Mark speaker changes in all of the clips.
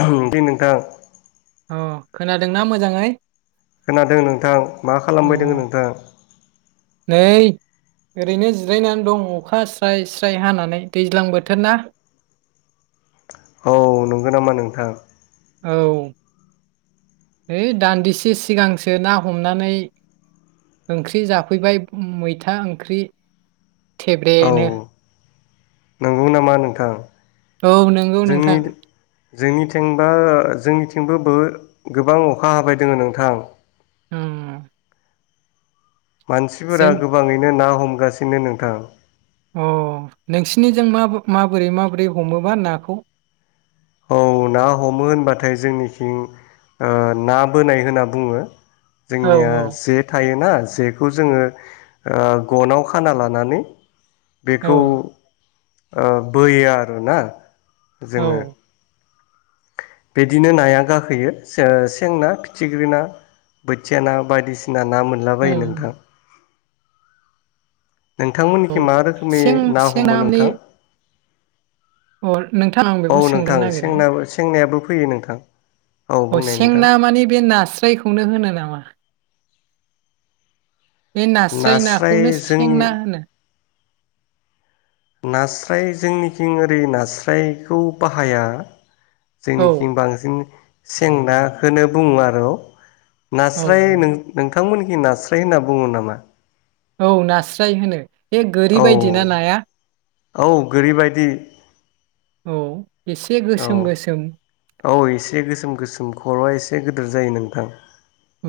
Speaker 1: औ दे नोंथां
Speaker 2: अ खोनादोंना मोजाङै?
Speaker 1: खोनादों नोंथां, मा खालामबाय दों
Speaker 2: अ
Speaker 1: नोंथां?
Speaker 2: नै ओरैनो जिरायनानै दं अखा स्राय स्राय हानानै दैज्लां बोथोर ना।
Speaker 1: औ नंगौ नामा नोंथां?
Speaker 2: औ है दान्दिसे सिगांसो ना हमनानै ओंख्रि जाफैबाय मैथा ओंख्रि।
Speaker 1: औ
Speaker 2: थेब्रेनो
Speaker 1: नंगौ नामा नोंथां?
Speaker 2: औ नंगौ
Speaker 1: जोंनि
Speaker 2: नोंथां
Speaker 1: जोंनिथिंबा जोंनिथिंबो बो गोबां अखा हाबाय दोङो नोंथां
Speaker 2: होम
Speaker 1: मानसिफोरा गोबाङैनो ना हम हमगासिनो नोंथां
Speaker 2: अ नोंसिनिजों माबो-माबोरै माबोरै हमोबा नाखौ?
Speaker 1: औ ना हमो होनबाथाय जोंनिथिं ओ ना बोनाय होनना बुङो।
Speaker 2: औ
Speaker 1: जोंनिया
Speaker 2: औ
Speaker 1: जे थायोना जेखौ जोङो ओ गनाव खाना लानानै बेखौ
Speaker 2: औ
Speaker 1: ओ बोयो आरो ना जोङो
Speaker 2: औ
Speaker 1: बिदिनो नाया गाखोयो सें ना फिथिख्रि ना बोथिया ना बायदिसि ना ना मोनलाबायो
Speaker 2: उम
Speaker 1: नोंथां। नोंथांमोननिखि मा रोखोमनि
Speaker 2: सें
Speaker 1: ना
Speaker 2: सें
Speaker 1: हमो
Speaker 2: माने
Speaker 1: नोंथां
Speaker 2: अ नोंथां आं बेखौ
Speaker 1: औ
Speaker 2: सोंगोन
Speaker 1: नोंथां सेंना सेंनायाबो फैयो नोंथां औ
Speaker 2: नागिरदों अ
Speaker 1: बुंनाय नोंथां
Speaker 2: सेंना मानि बे नास्रायखौनो होनो नामा? बे नास्राय नाखौनो सें ना होनो।
Speaker 1: नास्राय जोंनिथिं ओरै नास्रायखौ बाहाया
Speaker 2: औ
Speaker 1: जोंनिथिं बांसिन सें नाखौनो बुङो आरो
Speaker 2: औ
Speaker 1: नास्राय नों नो नोंथांमोनखि नास्राय होनना बुङो नामा?
Speaker 2: औ नास्राय होनो। बे गोरि बायदि ना नाया।
Speaker 1: औ औ गोरैबायदि।
Speaker 2: औ एसे
Speaker 1: औ
Speaker 2: गोसोम गोसोम
Speaker 1: औ एसे गोसोम गोसोम खरआ एसे एसे गिदिर जायो नोंथां।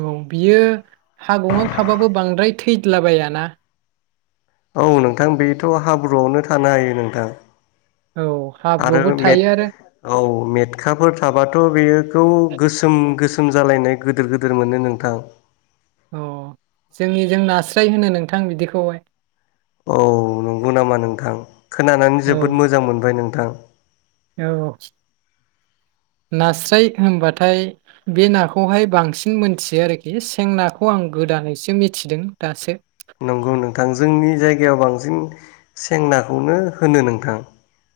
Speaker 2: औ बियो हागंआव थाबाबो बांद्राय थैलाबायाना।
Speaker 1: औ नोंथां बेथ' हाब्रुआवनो थानो हायो नोंथां।
Speaker 2: औ
Speaker 1: आरो
Speaker 2: हाब्रुआवबो
Speaker 1: मेट
Speaker 2: थायो आरो
Speaker 1: औ मेटखाफोर थाबाथ' बेयोखौ गोसोम गोसोम जालायनाय गिदिर गिदिर मोनो नोंथां।
Speaker 2: अह जोंनि जों नास्राय होनो नोंथां बिदिखौहाय।
Speaker 1: औ नंगौ नामा नोंथां खोनानानै
Speaker 2: औ
Speaker 1: जोबोद मोजां मोनबाय नों थां।
Speaker 2: औ नास्राय होनबाथाय बे नाखौहाय बांसिन मोनथियो आरोखि सें नाखौ आं गोदानैसो मिथिदों दासो।
Speaker 1: नंगौ नोंथां जोंनि जायगायाव बांसिन सें नाखौनो होनो नोंथां।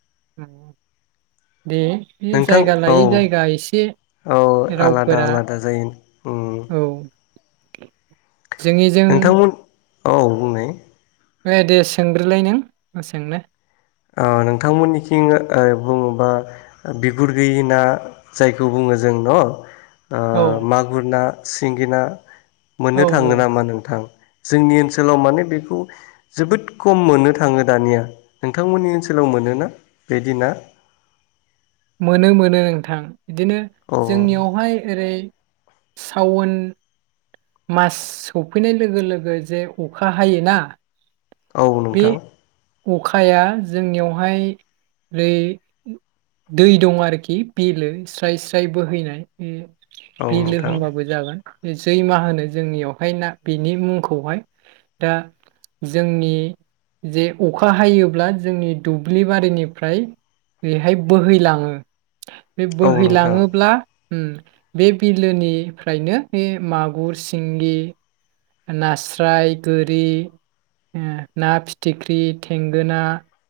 Speaker 2: [inaudible] दे बे
Speaker 1: नोंथां
Speaker 2: जायगा
Speaker 1: औ
Speaker 2: लायै जायगा एसे
Speaker 1: औ आलादा
Speaker 2: रावफोरा
Speaker 1: आलादा जायो उम
Speaker 2: औ। [inaudible] जोंनिजों
Speaker 1: नोंथांमोन औ बुंनाय।
Speaker 2: ए दे सोंग्रोलाय नों मा सोंनो।
Speaker 1: ओ नोंथांमोननिथिं बुङोबा बिगुर गैयि ना जायखौ बुङो जों न' ओ
Speaker 2: औ
Speaker 1: मागुर ना सिंगि ना
Speaker 2: औ
Speaker 1: मोननो थाङो नामा नोंथां? जोंनि ओनसोलाव माने बेखौ जोबोद खम मोननो थाङो दानिया। नोंथांमोननि ओनसोलाव मोनोना बिदि ना?
Speaker 2: मोनो मोनो नोंथां। बिदिनो
Speaker 1: औ
Speaker 2: जोंनियावहाय ओरै सावन मास सफैनाय लोगो लोगो जे अखा हायोना
Speaker 1: औ नोंथां।
Speaker 2: खाया जोंनियावहाय ओरै दै दं आरोखि बिलो स्राय स्राय बोहैनाय बे
Speaker 1: औ
Speaker 2: बिलो
Speaker 1: नोंथां
Speaker 2: होनबाबो जागोन जैमा होनो जोंनियावहाय ना बेनि मुंखौहाय दा जोंनि जे अखा हायोब्ला जोंनि दुब्लि बारिनिफ्राय बेहाय बोहैलाङो। बे
Speaker 1: औ नोंथां
Speaker 2: बोहैलाङोब्ला उम बे बिलोनिफ्रायनो बे मागुर, सिंगि, नास्राय, गोरि, ना फिथिख्रि, थेंगोना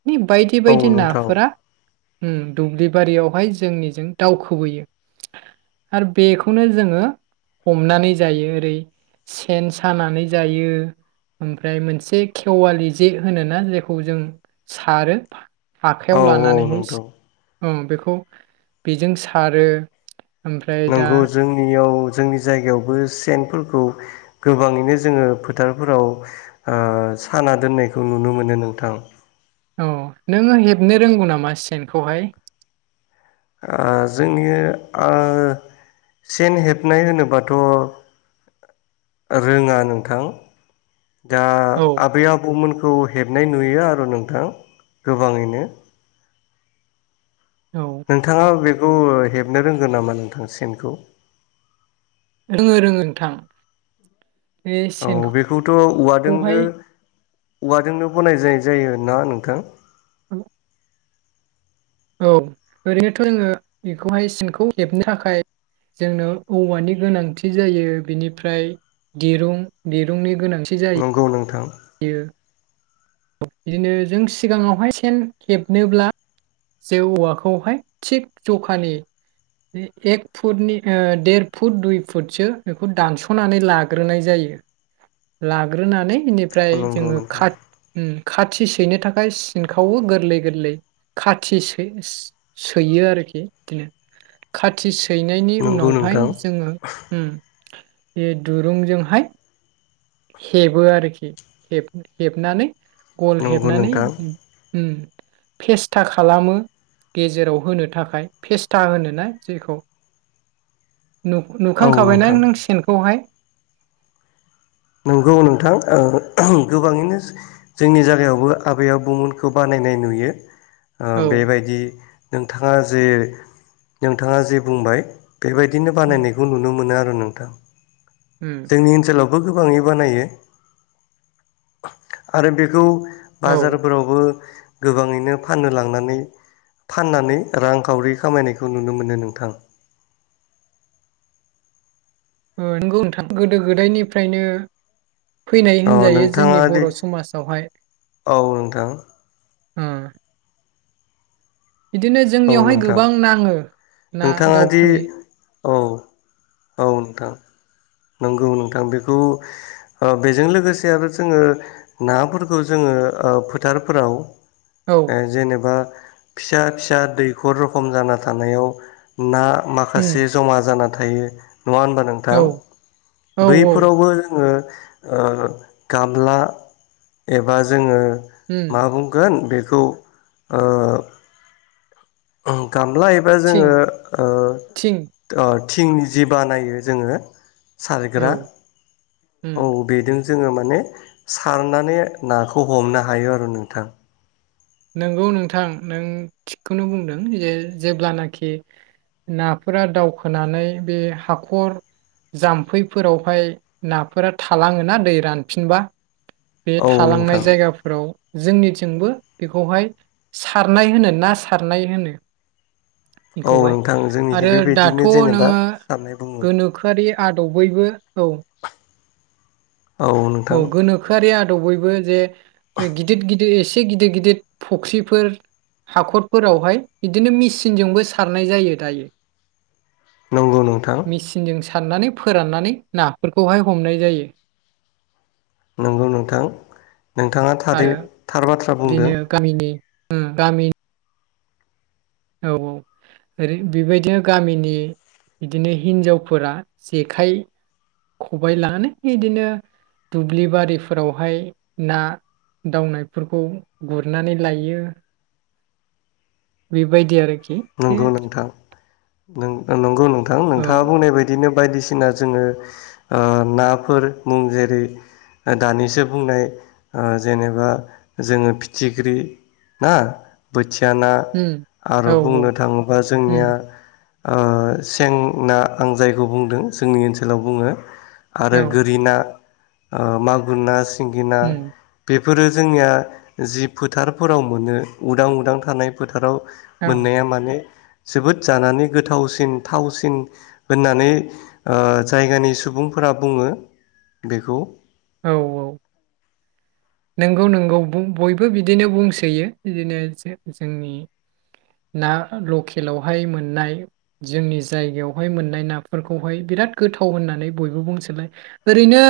Speaker 2: नि बायदि
Speaker 1: औ
Speaker 2: बायदि
Speaker 1: नोंथां
Speaker 2: नाफोरा उम दुब्लि बारियावहाय जोंनिजों दावखोबोयो आरो बेखौनो जोङो हमनानै जायो ओरै सेन सानानै जायो ओमफ्राय मोनसे खेवालि जे होनोना जेखौ जों सारो
Speaker 1: औ
Speaker 2: आखायाव
Speaker 1: औ
Speaker 2: लानानैहाय
Speaker 1: नोंथौ
Speaker 2: उम बेखौ बेजों सारो। ओमफ्राय दा
Speaker 1: नंगौ जोंनियाव जोंनि जायगायावबो सेनफोरखौ गोबाङैनो जोङो फोथारफोराव ओ साना दोननायखौ नुनो मोनो नोंथां।
Speaker 2: अह नोङो हेबनो रोंगौ नामा सेनखौहाय?
Speaker 1: ओ जोंनि ओ सेन हेबनाय होनोबाथ' रोङा नोंथां। दा
Speaker 2: औ
Speaker 1: आबै आबौमोन खौ हेबनाय नुयो आरो नोंथां गोबाङैनो
Speaker 2: औ
Speaker 1: नोंथाङा बे खौ हेबनो रोंगोन नामा नोंथां सेनखौ
Speaker 2: रोङो रोङो नोंथां बे
Speaker 1: औ बेखौथ'
Speaker 2: सेनखौहाय
Speaker 1: औवाजोंनो औवाजोंनो बनाय जाय जायो ना नोंथां
Speaker 2: उम औ ओरैनोथ' जोङो बेखौहाय सिनखौ हेबनो थाखाय जोंनो औवानि गोनांथि जायो बेनिफ्राय दिरुं दिरुंनि
Speaker 1: नंगौ नोंथां
Speaker 2: यो बिदिनो जों सिगाङावहाय सेन हेबनोब्ला जे औवाखौहाय थिग जखानि एक फुटनि देर फुट दुइ फुटसो बेखौ दानस'नानै लाग्रोनाय जायो लाग्रोनानै ओमफ्राय
Speaker 1: नंगौ
Speaker 2: जोङो
Speaker 1: नोंथां
Speaker 2: काट खाथि सैनो थाखाय सिनखावो गोरलै गोरलै खाथि सै सैयो आरोखि बिदिनो खाथि हैनायनि
Speaker 1: नंगौ
Speaker 2: उनावहाय
Speaker 1: नोंथां
Speaker 2: जोङो उम बे दुरुंजोंहाय हेबो आरोखि हेब हेबनानै गल
Speaker 1: नंगौ
Speaker 2: हेबनानै
Speaker 1: नोंथां
Speaker 2: फेस्था खालामो गेजेराव होनो थाखाय फेस्था होनोना जेखौ
Speaker 1: औ
Speaker 2: नुखांखाबायना
Speaker 1: नोंथां
Speaker 2: नों सेनखौहाय
Speaker 1: नंगौ नोंथां गोबाङैनो जोंनि जायगायावबो आबै आबौमोनखौ बानायनाय नुयो ओ
Speaker 2: औ
Speaker 1: बेबायदि नोंथाङा जे नोंथाङा जे बुंबाय बेबायदिनो
Speaker 2: उम
Speaker 1: बानायनायखौ नुनो मोनो आरो नोंथां
Speaker 2: उम
Speaker 1: जोंनि ओनसोलाव गोबाङै बानायो आरो बेखौ
Speaker 2: औ
Speaker 1: बाजारफोरावबो गोबाङैनो फाननो लांनानै फाननानै रांखावरि खामायनायखौ नुनो मोनो नोंथां
Speaker 2: नंगौ नोंथां गोदो गोदायनिफ्रायनो फैनाय
Speaker 1: औ
Speaker 2: होनजायो
Speaker 1: नोंथाङा
Speaker 2: जोंनि
Speaker 1: दि
Speaker 2: बर समाजावहाय
Speaker 1: औ नोंथां
Speaker 2: होम बिदिनो
Speaker 1: औ
Speaker 2: जोंनियावहाय
Speaker 1: नोंथां
Speaker 2: गोबां नाङो ना
Speaker 1: नोंथाङा दि
Speaker 2: दाउफोरनि
Speaker 1: औ औ नोंथां नंगौ नोंथां बेखौ बेजों लोगोसे आरो जोङो नाफोरखौ जोङो ओ फोथारफोराव
Speaker 2: औ
Speaker 1: जेनेबा फिसा फिसा दैखर रखम जाना थानायाव ना
Speaker 2: उम
Speaker 1: माखासे जमा जाना थायो। नङा होनबा नोंथां
Speaker 2: औ औ
Speaker 1: बैफोरावबो ओ ओ गामला एबा जोङो
Speaker 2: उम
Speaker 1: मा बुंगोन बे बेखौ ओ ओम गामला एबा जोङो
Speaker 2: थिं
Speaker 1: ओ
Speaker 2: थिं
Speaker 1: ओ थिंनि जि बानायो जोङो सारग्रा
Speaker 2: औ उम
Speaker 1: औ बेजों जोङो माने सारनानै नाखौ हमनो हायो आरो नोंथां
Speaker 2: नंगौ नोंथां नों थिगखौनो बुंदों जे जेब्लानाखि नाफोरा दावखोनानै बे हाखर जाम्फैफोरावहाय नाफोरा थालाङोना दै रानफिनबा बे
Speaker 1: औ
Speaker 2: थालांनाय
Speaker 1: नोंथां
Speaker 2: जायगाफोराव जोंनिथिंबो बेखौहाय सारनाय होनो ना सारनाय होनो
Speaker 1: औ
Speaker 2: बेखौहाय
Speaker 1: नोंथां जोंनिखि
Speaker 2: आरो दाथ'
Speaker 1: बेबायदिनो जेनेबा
Speaker 2: नोङो
Speaker 1: सारनाय बुङो
Speaker 2: गोनोखोआरि आदबैबो औ
Speaker 1: औ
Speaker 2: औ
Speaker 1: नोंथां
Speaker 2: गोनोखोआरि आ दबैबो जे गिदिर गिदिर एसे गिदिर गिदिर फुख्रिफोर हाखरफोरावहाय बिदिनो मेचनजोंबो सारनाय जायो दायो
Speaker 1: नंगौ नोंथां
Speaker 2: मेसिन जों स सारनानै फोराननानै नाफोरखौहाय हमनाय जायो
Speaker 1: नंगौ नोंथां नोंथाङा थारै
Speaker 2: आरो
Speaker 1: थार बाथ्रा बुंदों
Speaker 2: बिदिनो गामिनि गामि औ औ ओै बेबायदिनो गामिनि बिदिनो हिनजावफोरा जेखाइ खबाइ लानानै बिदिनो दुब्लि बारिफोरावहाय ना दावनायफोरखौ गुरनानै लायो बेबायदि आरोखि दे
Speaker 1: नंगौ नोंथां नंगौ नोंथां
Speaker 2: औ
Speaker 1: नोंथाङा बुंनाय बायदिनो बायदिसिना जोङो नाफोर मुं जेरै दानिसो बुंनाय जेनेबा जोङो फिथिख्रि ना बोथि याना
Speaker 2: उम औ
Speaker 1: आरो बुंनो थाङोबा जोंनिया
Speaker 2: उम
Speaker 1: ओ सेंना आं जायखौ बुंदों जोंनि ओनसोलाव बुङो
Speaker 2: औ
Speaker 1: आरो गोरिना मागुरना सिंगिना
Speaker 2: उम
Speaker 1: बे बेफोरो जोंनिया जि फोथारफोराव मोनो उदां उदां थानाय फोथाराव
Speaker 2: औ
Speaker 1: मोननाया माने जोबोद जानानै गोथावसिन थावसिन होननानै जायगानि ओ सुबुंफोरा बुङो बेखौ।
Speaker 2: औ औ। नोंगौ नोंगौ बयबो बिदिनो बुंसोयो बिदिनो जो जोंनि ना लकेलावहाय मोननाय जोंनि जायगायावहाय मोननाय नाफोरखौहाय बिराद गोथाव होननानै बयबो बुंसोलाय ओरैनो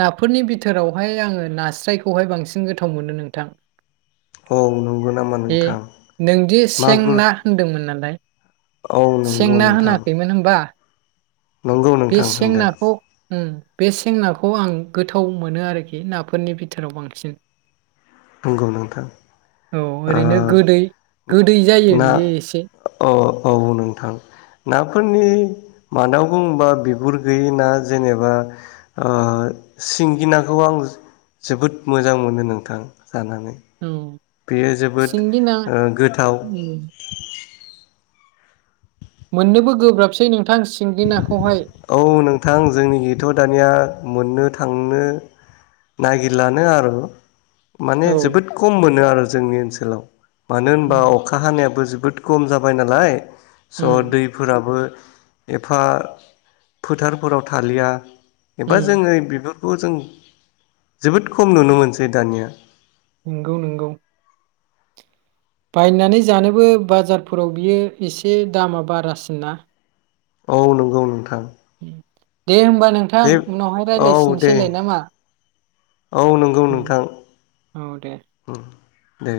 Speaker 2: नाफोरनि बिथोरावहाय आङो नास्राय खौहाय बांसिन गोथाव मोनो नोंथां।
Speaker 1: औ नंगौ नामा
Speaker 2: ए
Speaker 1: नोंथां
Speaker 2: नोंदि सें
Speaker 1: मागुर
Speaker 2: ना होनदोंमोन नालाय
Speaker 1: औ
Speaker 2: सें
Speaker 1: नंगौ
Speaker 2: ना
Speaker 1: नोंथां
Speaker 2: होनाखैमोन होमबा?
Speaker 1: नंगौ
Speaker 2: बे
Speaker 1: नोंथां
Speaker 2: सें
Speaker 1: होनदों
Speaker 2: नाखौ ओं। बे सें नाखौ आं गोथाव मोनो आरोखि नाफोरनि बिथोराव बांसिन।
Speaker 1: नंगौ नोंथां
Speaker 2: औ
Speaker 1: आ
Speaker 2: ओरैनो गोदै गोदै जायो
Speaker 1: ना
Speaker 2: बियो एसे
Speaker 1: औ औ नोंथां ना फोरनि मादाव बुङोबा बिगुर गैयि ना जेनेबा ओ सिंगि नाखौ आं जोबोद मोजां मोनो नोंथां। जानानै
Speaker 2: औ
Speaker 1: बेयो जोबोद
Speaker 2: सिंगि ना
Speaker 1: ओ गोथाव।
Speaker 2: उम मोननोबो गोब्राबसै नों
Speaker 1: औ नोंथां जोंनिखैथ' दानिया मोननो थां नो नागिरलानो आरो माने
Speaker 2: औ
Speaker 1: जोबोद खम मोनो आरो जोंनि ओनसोलाव। मानो होनबा
Speaker 2: उम
Speaker 1: अखा हानायाबो जो बोद खम जाबाय नालाय।
Speaker 2: उम
Speaker 1: स' दैफोराबो एफा फोथारफोराव थालिया। एबा
Speaker 2: उम
Speaker 1: जोङो बिबो बेखौ जों जोबोद खम नुनो मोनसै दानिया।
Speaker 2: नोंगौ नोंगौ। बायनानै जानोबो बाजारफोराव बियो एसे दामा बारासिन ना।
Speaker 1: औ नंगौ नोंथां।
Speaker 2: उम दे होमबा। नोंथां
Speaker 1: दे
Speaker 2: उनावहाय
Speaker 1: औ दे
Speaker 2: रायज्लायसिनसैलाय नामा
Speaker 1: औ नंगौ नोंथां
Speaker 2: औ दे
Speaker 1: उम दे।